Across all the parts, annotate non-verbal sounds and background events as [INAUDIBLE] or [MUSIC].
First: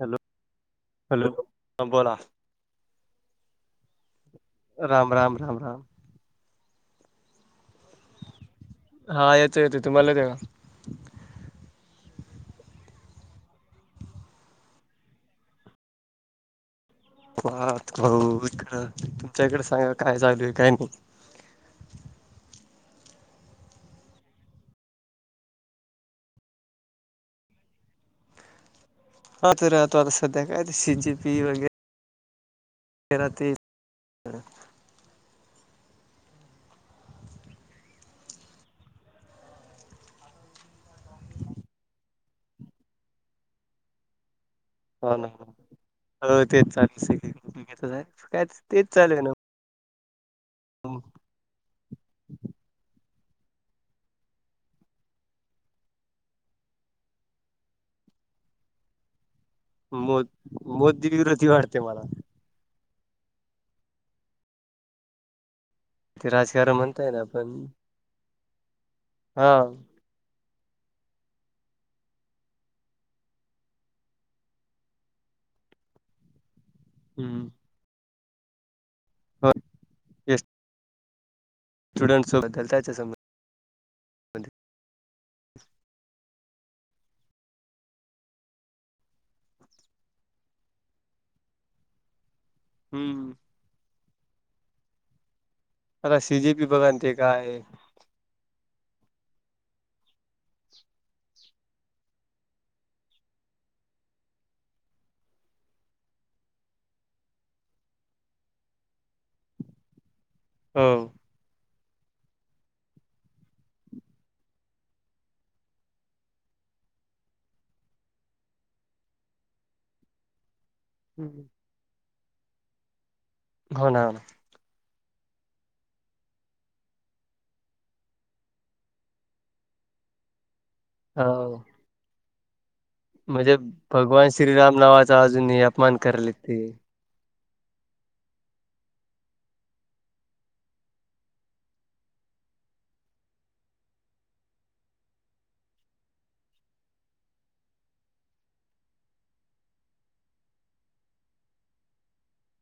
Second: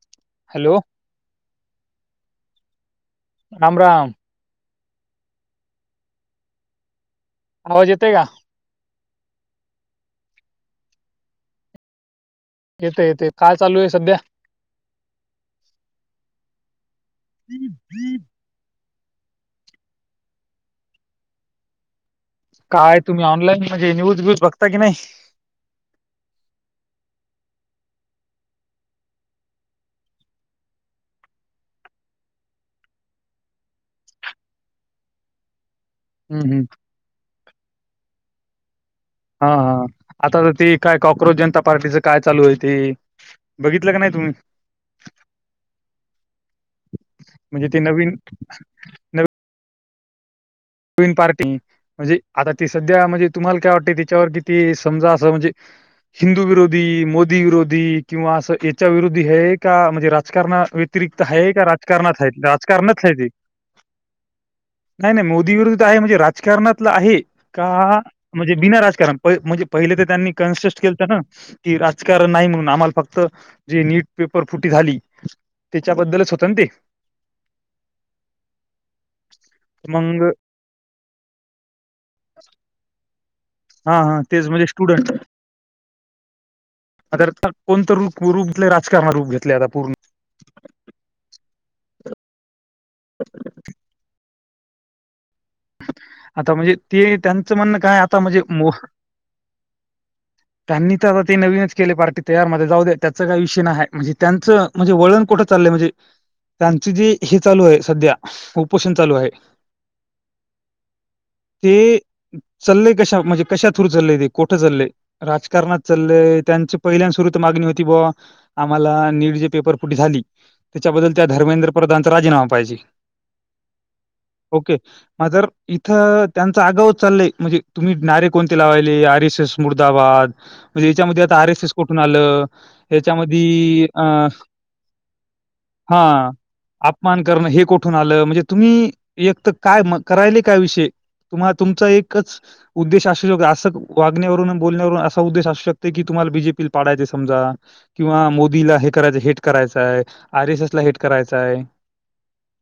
Hello, hello, hello हा बोला. राम राम. राम राम राम राम. आवाज येतो का? हा येतो येतोय तुम्हाला येतोय का. येतोय येतो, काय चालू आहे सध्या. भात गहू इकडं तुमच्याकडे, सांगा काय चालूय काय नाही. काय तुम्ही ऑनलाईन म्हणजे, न्यूज व्यूज बघता की नाही. आ तर तो आता सध्या काय तर शिजी पी वगैे राहतील करत. हम् हम्. हा.. हा.. आता तर ती काय कॉक्रोच जनता पार्टीच काय चालू आहे ते. बघितलं कणी तुम्ही, हो ना, हो ना हो तेच चालूय सगळीकड म्हणजे ते नवीन [UNINTELLIGIBLE] तेच चालू आहे नव पीन पार्टी म्हणजे, आता ती सध्या म्हणजे तुम्हाला काय वाटत, त्याच्यावर किती समजा असं म्हणजे, हिंदू विरोधी, मोदी विरोधी किंवा असं हेच्या विरोधी हेत. का म्हणजे मो राजकारणा मोदी व्यतिरिक्त विरोधी हे का वाटते मला राजकारणात हायत. करण्यात नाही, नाही मोदी विरुद्ध, म्हणजे ते राजकारण राजकारणातलं म्हणताय आहे ना पण का, म्हणजे बिना राजकारण हा म्हणजे पहिले तर त्यांनी, कन्सेस्ट केलंत ना. कि राजकारण नाही म्हणून, आम्हाला फक्त जे नीट पेपर फुटी झाली. तेच्याबद्दलच होत ना ते, हम्. होय. की मंग. स्टुडंट्स सोबत ये त्याच्या सोबत. हा.. हा. तेच म्हणजे स्टुडंट. आता हेचात कोणतं रूप -रूप राजकारण रूप घेतले आता पूर्ण. हम्म. सी जी आता पी म्हणजे बघा ते त्यांचं काय म्हणणं, काय आता म्हणजे मो [INAUDIBLE] त्यांनी तर आता ते नवीनच केले पार्टी तयारमध्ये, जाऊ दे. त्याच काही विषय नाही आहे म्हणजे त्यांचं. म्हणजे वळण कुठं चाललंय म्हणजे, त्यांची जी हे चालू आहे सध्या उपोषण चालू आहे. हो. ती चालंय कशा म्हणजे, कशा थ्रू चाली‌ ते कोठे चालंय? राजकारणात चालंय, त्यांची पहिल्या सुरू तर मागणी होती बुवा. आम्हांला नीड जे पेपर फुटी झाली. त्यांच्याबद्दल त्या धर्मेंद्र प्रधानचा राजीनामा पाहिजे. हो ना, होना. ओके. मात्र इथं त्यांचा आगावच चालय, म्हणजे तुम्ही नारे कोणते लावायले आर एस एस. मुर्दाबाद म्हणजे, यांच्यामध्ये आता हो आर एस एस कुठून आलं? म्हणजे याच्यामध्ये अ भगवान श्रीराम नावाचा अजूनही अपमान करालेत ते. मान करणं हे कुठून आलं, म्हणजे तुम्ही एक तर काय मग. करायले काय विषय, तुम्हा तुमचा एकच. उद्देश असू शकतो असं वागण्यावरून, बोलण्यावरून असा उद्देश असू शकते की, तुम्हाला बीजेपी ला पाडायच आहे समजा. किंवा मोदीला हे करायचं हेट करायचं आहे, आर एस एस ला हेट करायचं आहे.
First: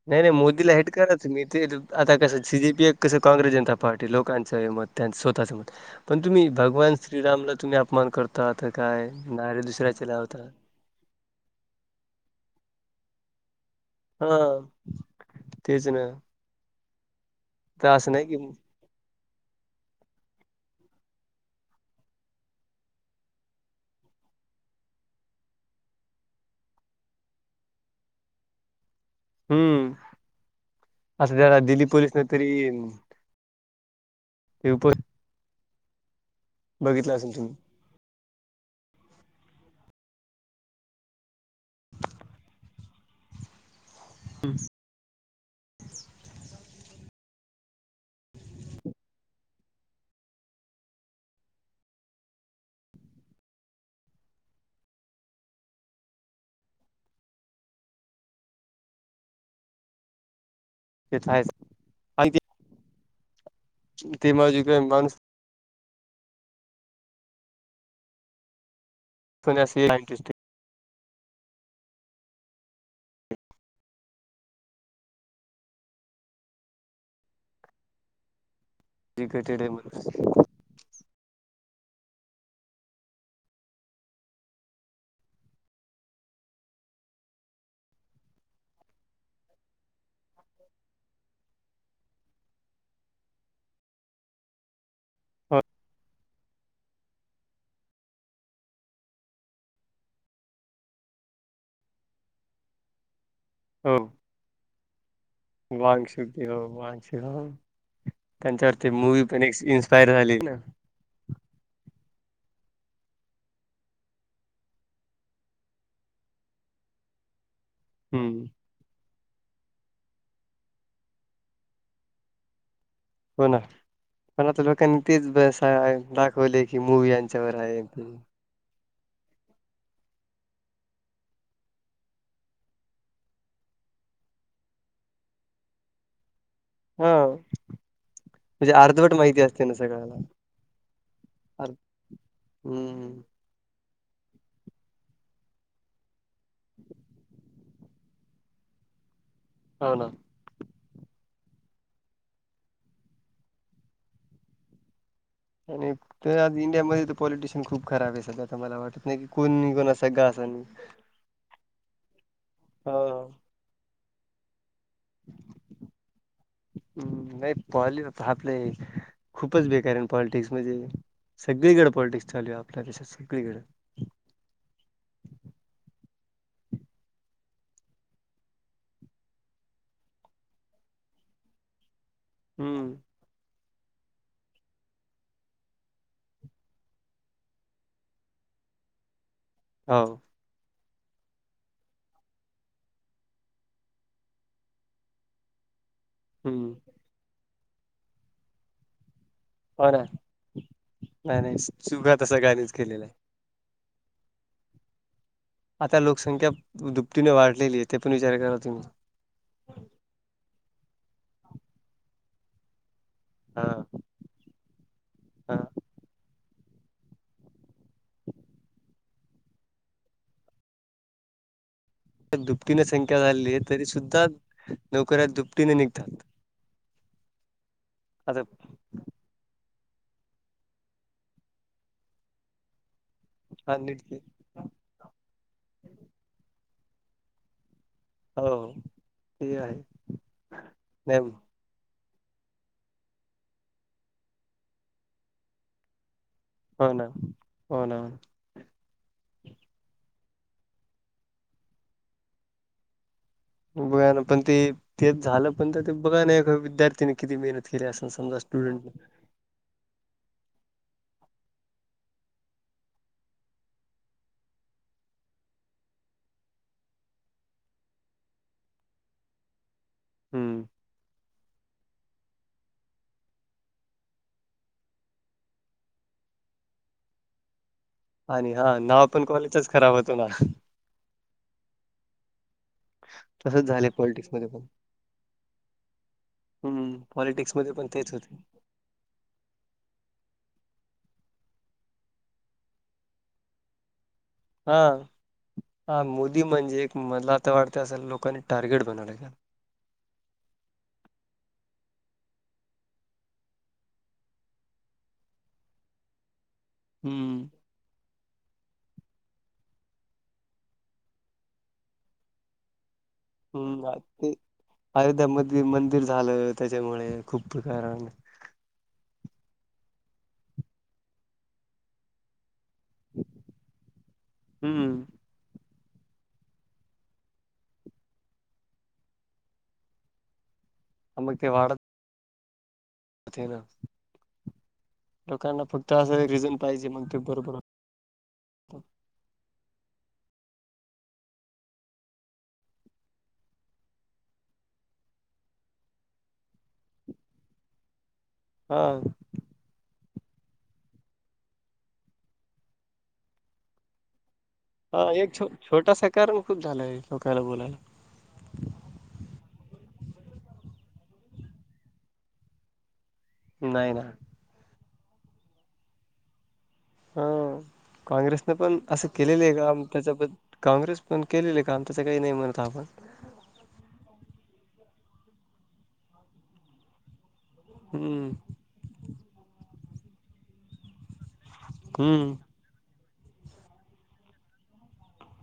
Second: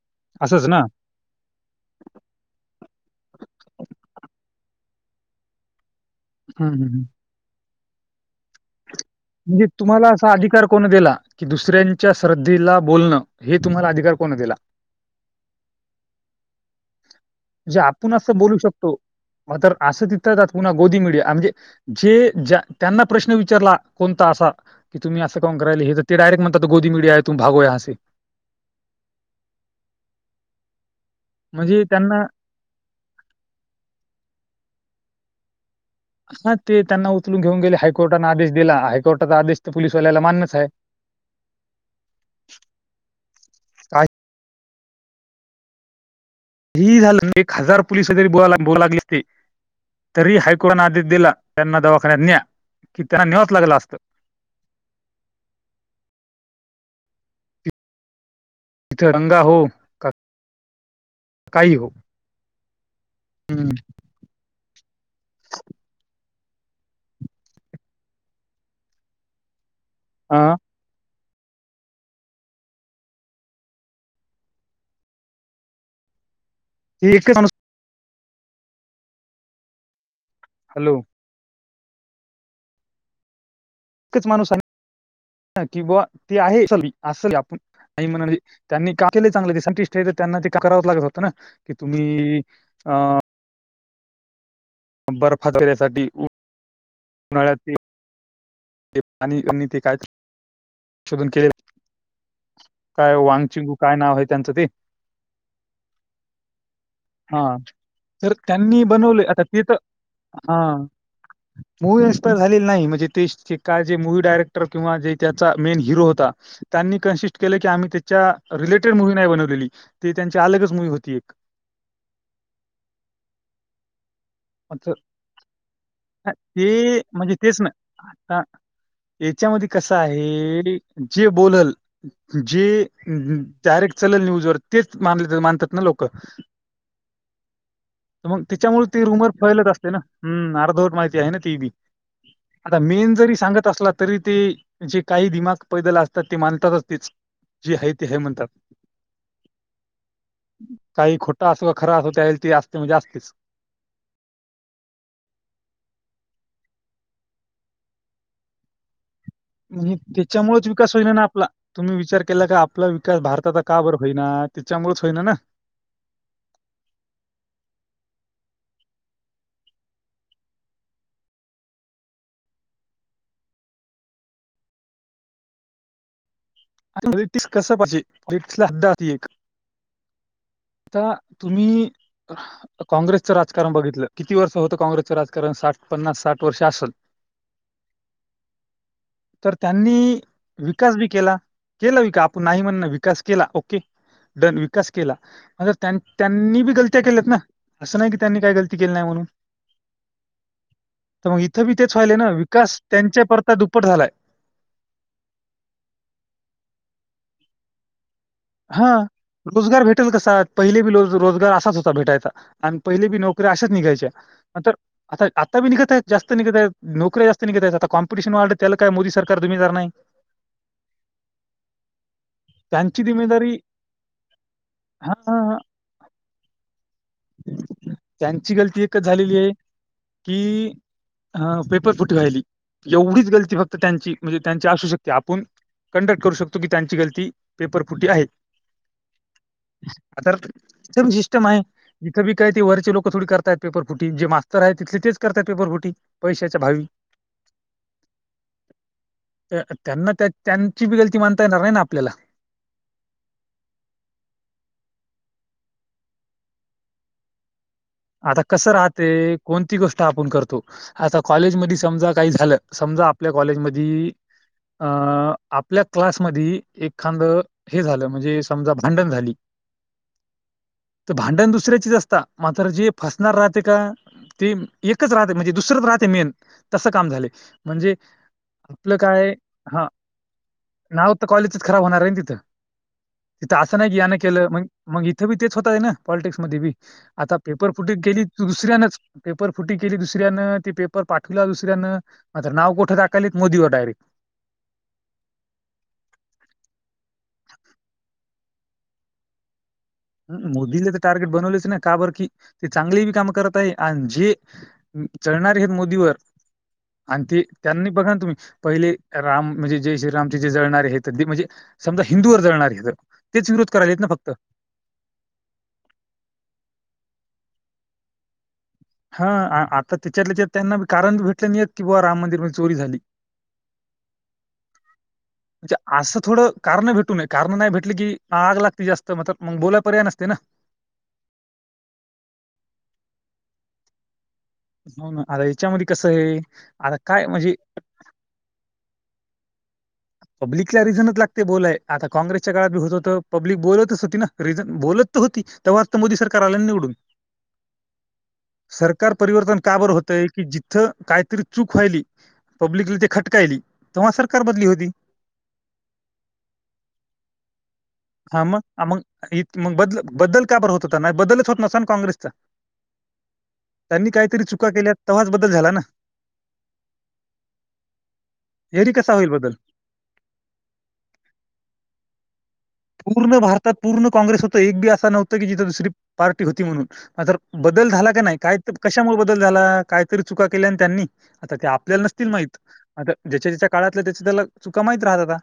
नाही नाही असंच मोदीला ना? हेट करत. ते आता कसं सी जीपी कसं काँग्रेस जनता पार्टी लोकांचं म त्यांनच स्वतःचं मत. पण तुम्ही हं, हं, भगवान हं. श्रीरामला तुम्ही अपमान करता ते काय? नारे म्हणजे दुसऱ्याचे तुम्हाला असा लावता. अधिकार कोण दिला की, दुसऱ्यांच्या श्रद्धेला बोलणं हे तुम्हाला अधिक हो, तेच ना. जे तर आपण नाही की असं बोलू शकतो. तर असं तिथे पुन्हा मोदी मीडिया म्हणजे, जे त्यांना प्रश्न विचारला कोणता असा की तुम्ही असं का करायले ते डिरेक्ट म्हणतात गोदी मिडिया आहे तुम भागो यहा से. हम्म, अस जरा म्हणजे दिल्ली पोलीस न त्यांना तरी येईल. पेपर हा ते त्यांना असेल उचलून तुम्ही घेऊन गेले हायकोर्टा आदेश दिला हायकोर्टचा आदेश तर पोलीसवाल्याला मान्यच आहे. हम् काही झालं तरी एक हजार पोलिस तरी बोला बोलावे लागले असते. तरी हायकोर्टाने आदेश दिला त्यांना दवाखान्यात न्या, की त्यांना न्यावच लागल असतं. तिरंगा हो. का ते तर आहेच काही हो आणि ते हम्म. चुलते माझे माणस पण्यासी [UNINTELLIGIBLE] नाही न केस ते हा. एकच माणुस ठीक आहे मग [UNINTELLIGIBLE] हॅलो एकच माणूस आहे की बा ती आहे चागली असल आपली. आई म्हणायला लागली त्यांनी का केले चांगले ते सायंटिस्ट तर त्यांना ते का करावच लागत होतं ना. कि तुम्ही अ बर्फात फिरण्यासाठी उन्हाळ्यातील पाणी अन ते काय संशोधन केले. काय वांगचुक काय नाव आहे त्यांचं ते. वांगचूक हो वांगचूक हा हो. तर त्यांनी त्यांच्यावरती मूवी बनवले पण आता एक ते तर इन्स्पायर झाली ना. हा मूवी एन्स्पायर झालेली नाही म्हणजे ते का जे मू्वी डायरेक्टर किंवा जे त्याचा मेन हिरो होता त्यांनी कन्सिस्ट केलं की आम्ही त्याच्या हम्म रिलेटेड मूव्ही नाही बनवलेली ती त्यांची अलगच मुू्वी होती एक. हो ना पण आता असं- लोकांनी तेच दाखवले की ते मूवी म्हणजे यांच्यावर तेच ना आहे ते आता याच्यामध्ये कसं आहे [UNINTELLIGIBLE] जे बोलल जे डायरेक्ट चलल न्यूजवर तेच मान मानतात ना लोक. हा मग म्हणजे त्याच्यामुळे ते अर्धवट रुमर माहिती फेलत ना असते न सगळ्याला हम्म अर्धवट माहिती आहे ना ती बी, अर् आता मेन हम्म जरी सांगत असला तरी तेे काही दिमाग पैदल असतात ते मानतातच तेच. जे आहे ते आहे म्हणतात. हो ना. काही खोटा असो खरा असो त्यांना ते असते म्हणजे असतेच. आणि तर आज इंडियामध्ये तर पॉलिटिशियन खूप खराब आहे सध्या तर मला वाटत आहे. नाही क कोणी नाही म्हणजे कोणाच सगा असं नाही. त्याच्यामुळेच विकास ना आपला तुम्ही विचार केला का आपला विकास हो भारताचा का बर होईना त्याच्यामुळेच होईना ना. [INAUDIBLE] हम्म नाही पॉली आपले खूपच बेकार आहेन पॉलिटिक्स म्हणजे सगळीकडें पॉलिटिक्स चालू आहे आपल्या देशात सगळीकडें. ब्रिटिश कस पाहिजे, कस पाहिजे ब्रिट्स ला हद्दा अस एक. आता तुम्ही हम्म काँग्रेस राजकारण बघितलं किती वर्ष होतं काँग्रेसचं राजकारण, साठ पन्नास साठ वर्ष असल. [INAUDIBLE] तर त्यांनी हो विकास बी केला केला विकास आपण नाही म्हणत नाही विकास केला ओके डन विकास केला मग त्यांनी त्यांनी बी हम्म गलत्या केल्यात ना असं नाही की त्यांनी काही गलती केली नाही म्हणून. हो ना तर मग नाही नाही इथं बी तेच चुका व्हायले तर ना सगळ्यांनीच विकास केलेला आहे त्यांच्या परता दुप्पट झालाय. आता लोकसंख्या दुपटीने वाढलेली आहे ते पण विचार करा. तुम्ही हा रोजगार भेटेल कसा पहिले बी रोजगार असाच होता भेटायचा आणि पहिले बी नोकरी हा अशाच निघायच्या नंतर. आता हा आता बी निघत आहेत जास्त निघत आहेत नोकर्या जास्त निघत आहेत आता कॉमपिटिशन वाढत त्याला काय मोदी सरकार जिम्मेदार नाही. दुपटीने त्यांची संख्या जिम्मेदारी झाली तरी सुद्धा हां, नोकऱ्या हां, दुपटीने निघतात. आता त्यांची गलती आहे. झालेली आहे की पेपर फुटी वहिली एवढीच. गलती फक्त हा त्यां नीट की. म्हणजे त्यां असू शक आपण कंडक्ट करू शकतो की त्यांची गलती. पेपर फुटी आहेत. हो ते आहे आता सर नाही सिस्टम आहे, जिथे काही ते वरचे लोक थोडी करत पेपर फुटी जे मास्तर आहे तिथले तेच करतात पेपर फुटी. पैशाच्या भावी. हो ना हो ना त्यांना त्यांची बी गलती मानता येणार नाही ना आपल्याला. बघा ना पण ते तेच झालं पण तर ते बघा ना विद्यार्थीने किती मेहनत. केली असेल समजा आता कसं स्टुडन्ट नी. राहते कोणती गोष्ट आपण करतो? आता कॉलेज मध समजा काही झालं समजा आपल्या कॉलेज मधी. अ आपल्या क्लास मदी एखांद. हे झालं म्हणजे समजा भांडण झाली. ह तर भांडण दुसऱ्याचीच असतात मात्र जे फसणार राहते का? ते एकच राहते म्हणजे दुसरंच राहते मेन तसं काम झाले म्हणजे. आणि हा आपलं नाव पण काय कॉलेजच हा खराब होतो ना नाव तर कॉलेजच खराब होणार आहे ना तिथं. तिथं तसंच असं झाले नाही की यान पॉलिटिक्स मध्ये केलं म पण मग इथे बी तेच होत आहे ना पॉलिटिक्स मध्ये बी हम्म आता. पॉलिटिक्स पेपर मध्ये पण फुटी तेच केली होते दुसऱ्यानच पेपर फुटी केली दुसऱ्यानं ती पेपर पाठवला दुसऱ्यानं. मग नाव कुट टाकलीत मोदीवर डायरेक्ट. हा हा मोदी म्हणजे एक मधला आता वाटतं असेल लोकांनी टार्गेट बनवलंय ना. मोदीला तर टार्गेट बनवलेच ना का बरकी ते चांगले बी काम करत आहे आणि जे. जळणार आहेत मोदीवर आणि ते, हम्म त्यांनी बघा ना तुम्ही पहिले राम म्हणजे जे श्रीरामचे जे जळणारे हे तर म्हणजे. समजा हिंदू वर जळणारे. तेच विरोध हम्म करायलेत ना फक्त ते अयोध्यामध्ये मंदिर झालं त्याच्यामुळे खूप कारण. हा आता त्याच्यात त्यांना कारण भेटले नाहीयेत की बावा राम मंदिर मदी चोरी झाली. हम्म असं थोडं कारण भेटू नय कारण नाही भेटली की आग लागते जास्त म मग बोलाय पर्याय नसते ना. मग ते वाढत. जाते ना. हो ना आता लोकांना याच्यामध्ये फक्त कसं असं आहे रिझन पाहिजे आता मग ते काय म्हणजे. बरोबर पब्लिकला रिझनच लागते बोलायाला आता काँग्रेसच्या काळात बी होत होतं पब्लिक बोलतच होती ना रिझन बोलत. होती तवा आता मोदी सरकार आल ना निवडून. [INAUDIBLE] सरकार परिवर्तन का बर होतंय? कि जिथं काहीतरी चूक व्हाली पब्लिकला ते खटकायली तेव्हा सरकार बदली होती. हा एक छ छोटासा कर्म मग खूप झालाय खरं बोलायला हा मग -मग -मग बदल बदल का बर होत होता नाही बदलच होत नसलं ना काँग्रेसचा नाही ना त्यांनी काहीतरी चुका केल्या तव्हाच बदल झाला ना ह काँग्रेसने पण यारी असं कसा होईल केलेलं बदल आहे का त्याच्याबद् काँग्रेस पण केलेली आहे काम त्याचं काही नाही म्हणत आपण. पूर्ण भारतात पूर्ण काँग्रेस होत एक बी असा नव्हतं की जिथे दुसरी पार्टी होती म्हणून आ. बदल झाला का हम्म नाही, काय कशामुळे बदल झाला कायतरी चुका केल्या आणि त्यांनी. आता ते आपल्याला नसतील हम्म माहिती आता ज्याच्या ज्याच्या काळातलं त्याच्या त्याला चुका माहित राहत आता.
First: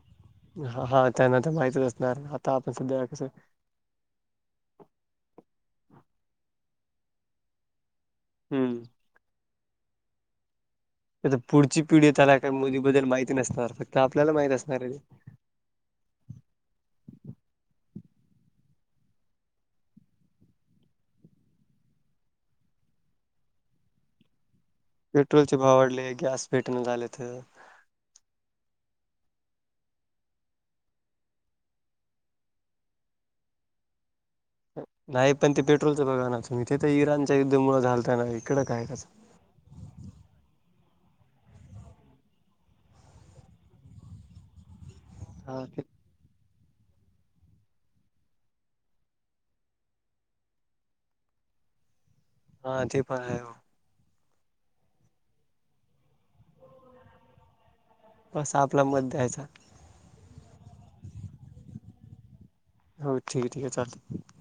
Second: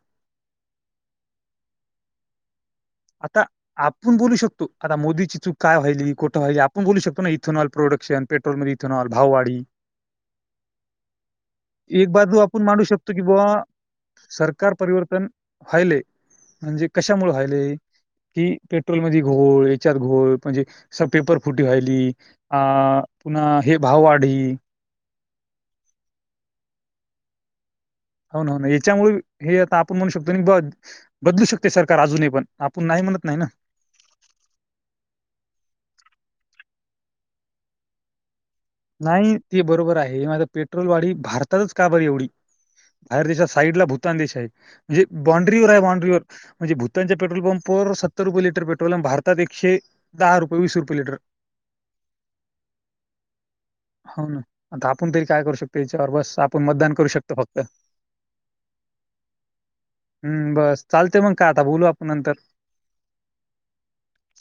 ह हा त्यांना तर माहितच असणार, आता आपण सध्या. कसं आता आपण बोलू शकतो आता मोदीची चूक काय व्हायली कुठं व्हायली आपण बोलू शकतो ना इथेनॉल प्रोडक्शन पेट्रोल हम्म इथेनॉल भाववाढी तेज पुढची पिढी एक त्याला बाजू काय आपण मांडू मुलीबद्दल शकतो की माहिती बुवा नसणार फक्त आपल्याला माहित असणार हाय व्हायलय म्हणजे कशामुळ व्हायलय कि पेट्रोल मध्ये घोळ याच्यात घोळ म्हणजे [INAUDIBLE] पेपर फुटी व्हायली आ पुन्हा हे भाववाढी पेट्रोलचे भाव वाढले गॅस भेटण झालेत हो ना हो ना याच्यामुळे हे आता आपण म्हणू शकतो ब बदलू शकते सरकार अजूनही पण आपण नाही म्हणत नाही ना नाही पण ते पेट्रोलचं बघा नाच इथे तर इराणच्या युद्धामुळ झालत ना हे नाही ते बरोबर आहे माझ पेट्रोल वाढी भारतातच का बर एवढी बाहेर देशा साईड ला भूतान देश आहे म्हणजे हा बॉड्रीवर आहे ते बाॅड्रीवर म्हणजे भूतानच्या पेट्रोल पंपावर सत्तर रुपय लिटर पेट्रोल भारतात एकशे दहा रुपय वीस रुपय लिटर हा ते पण हाय हो हो ना आता आपण तरी काय करू शकतो याच्यावर बस आपण मतदान करू शकतो फक्त असा आपला मत द्यायचा हम्म बस चालतंय मग काय आता बोलू आपण नंतर हो ठीक आहे ठीक आहे चालतंय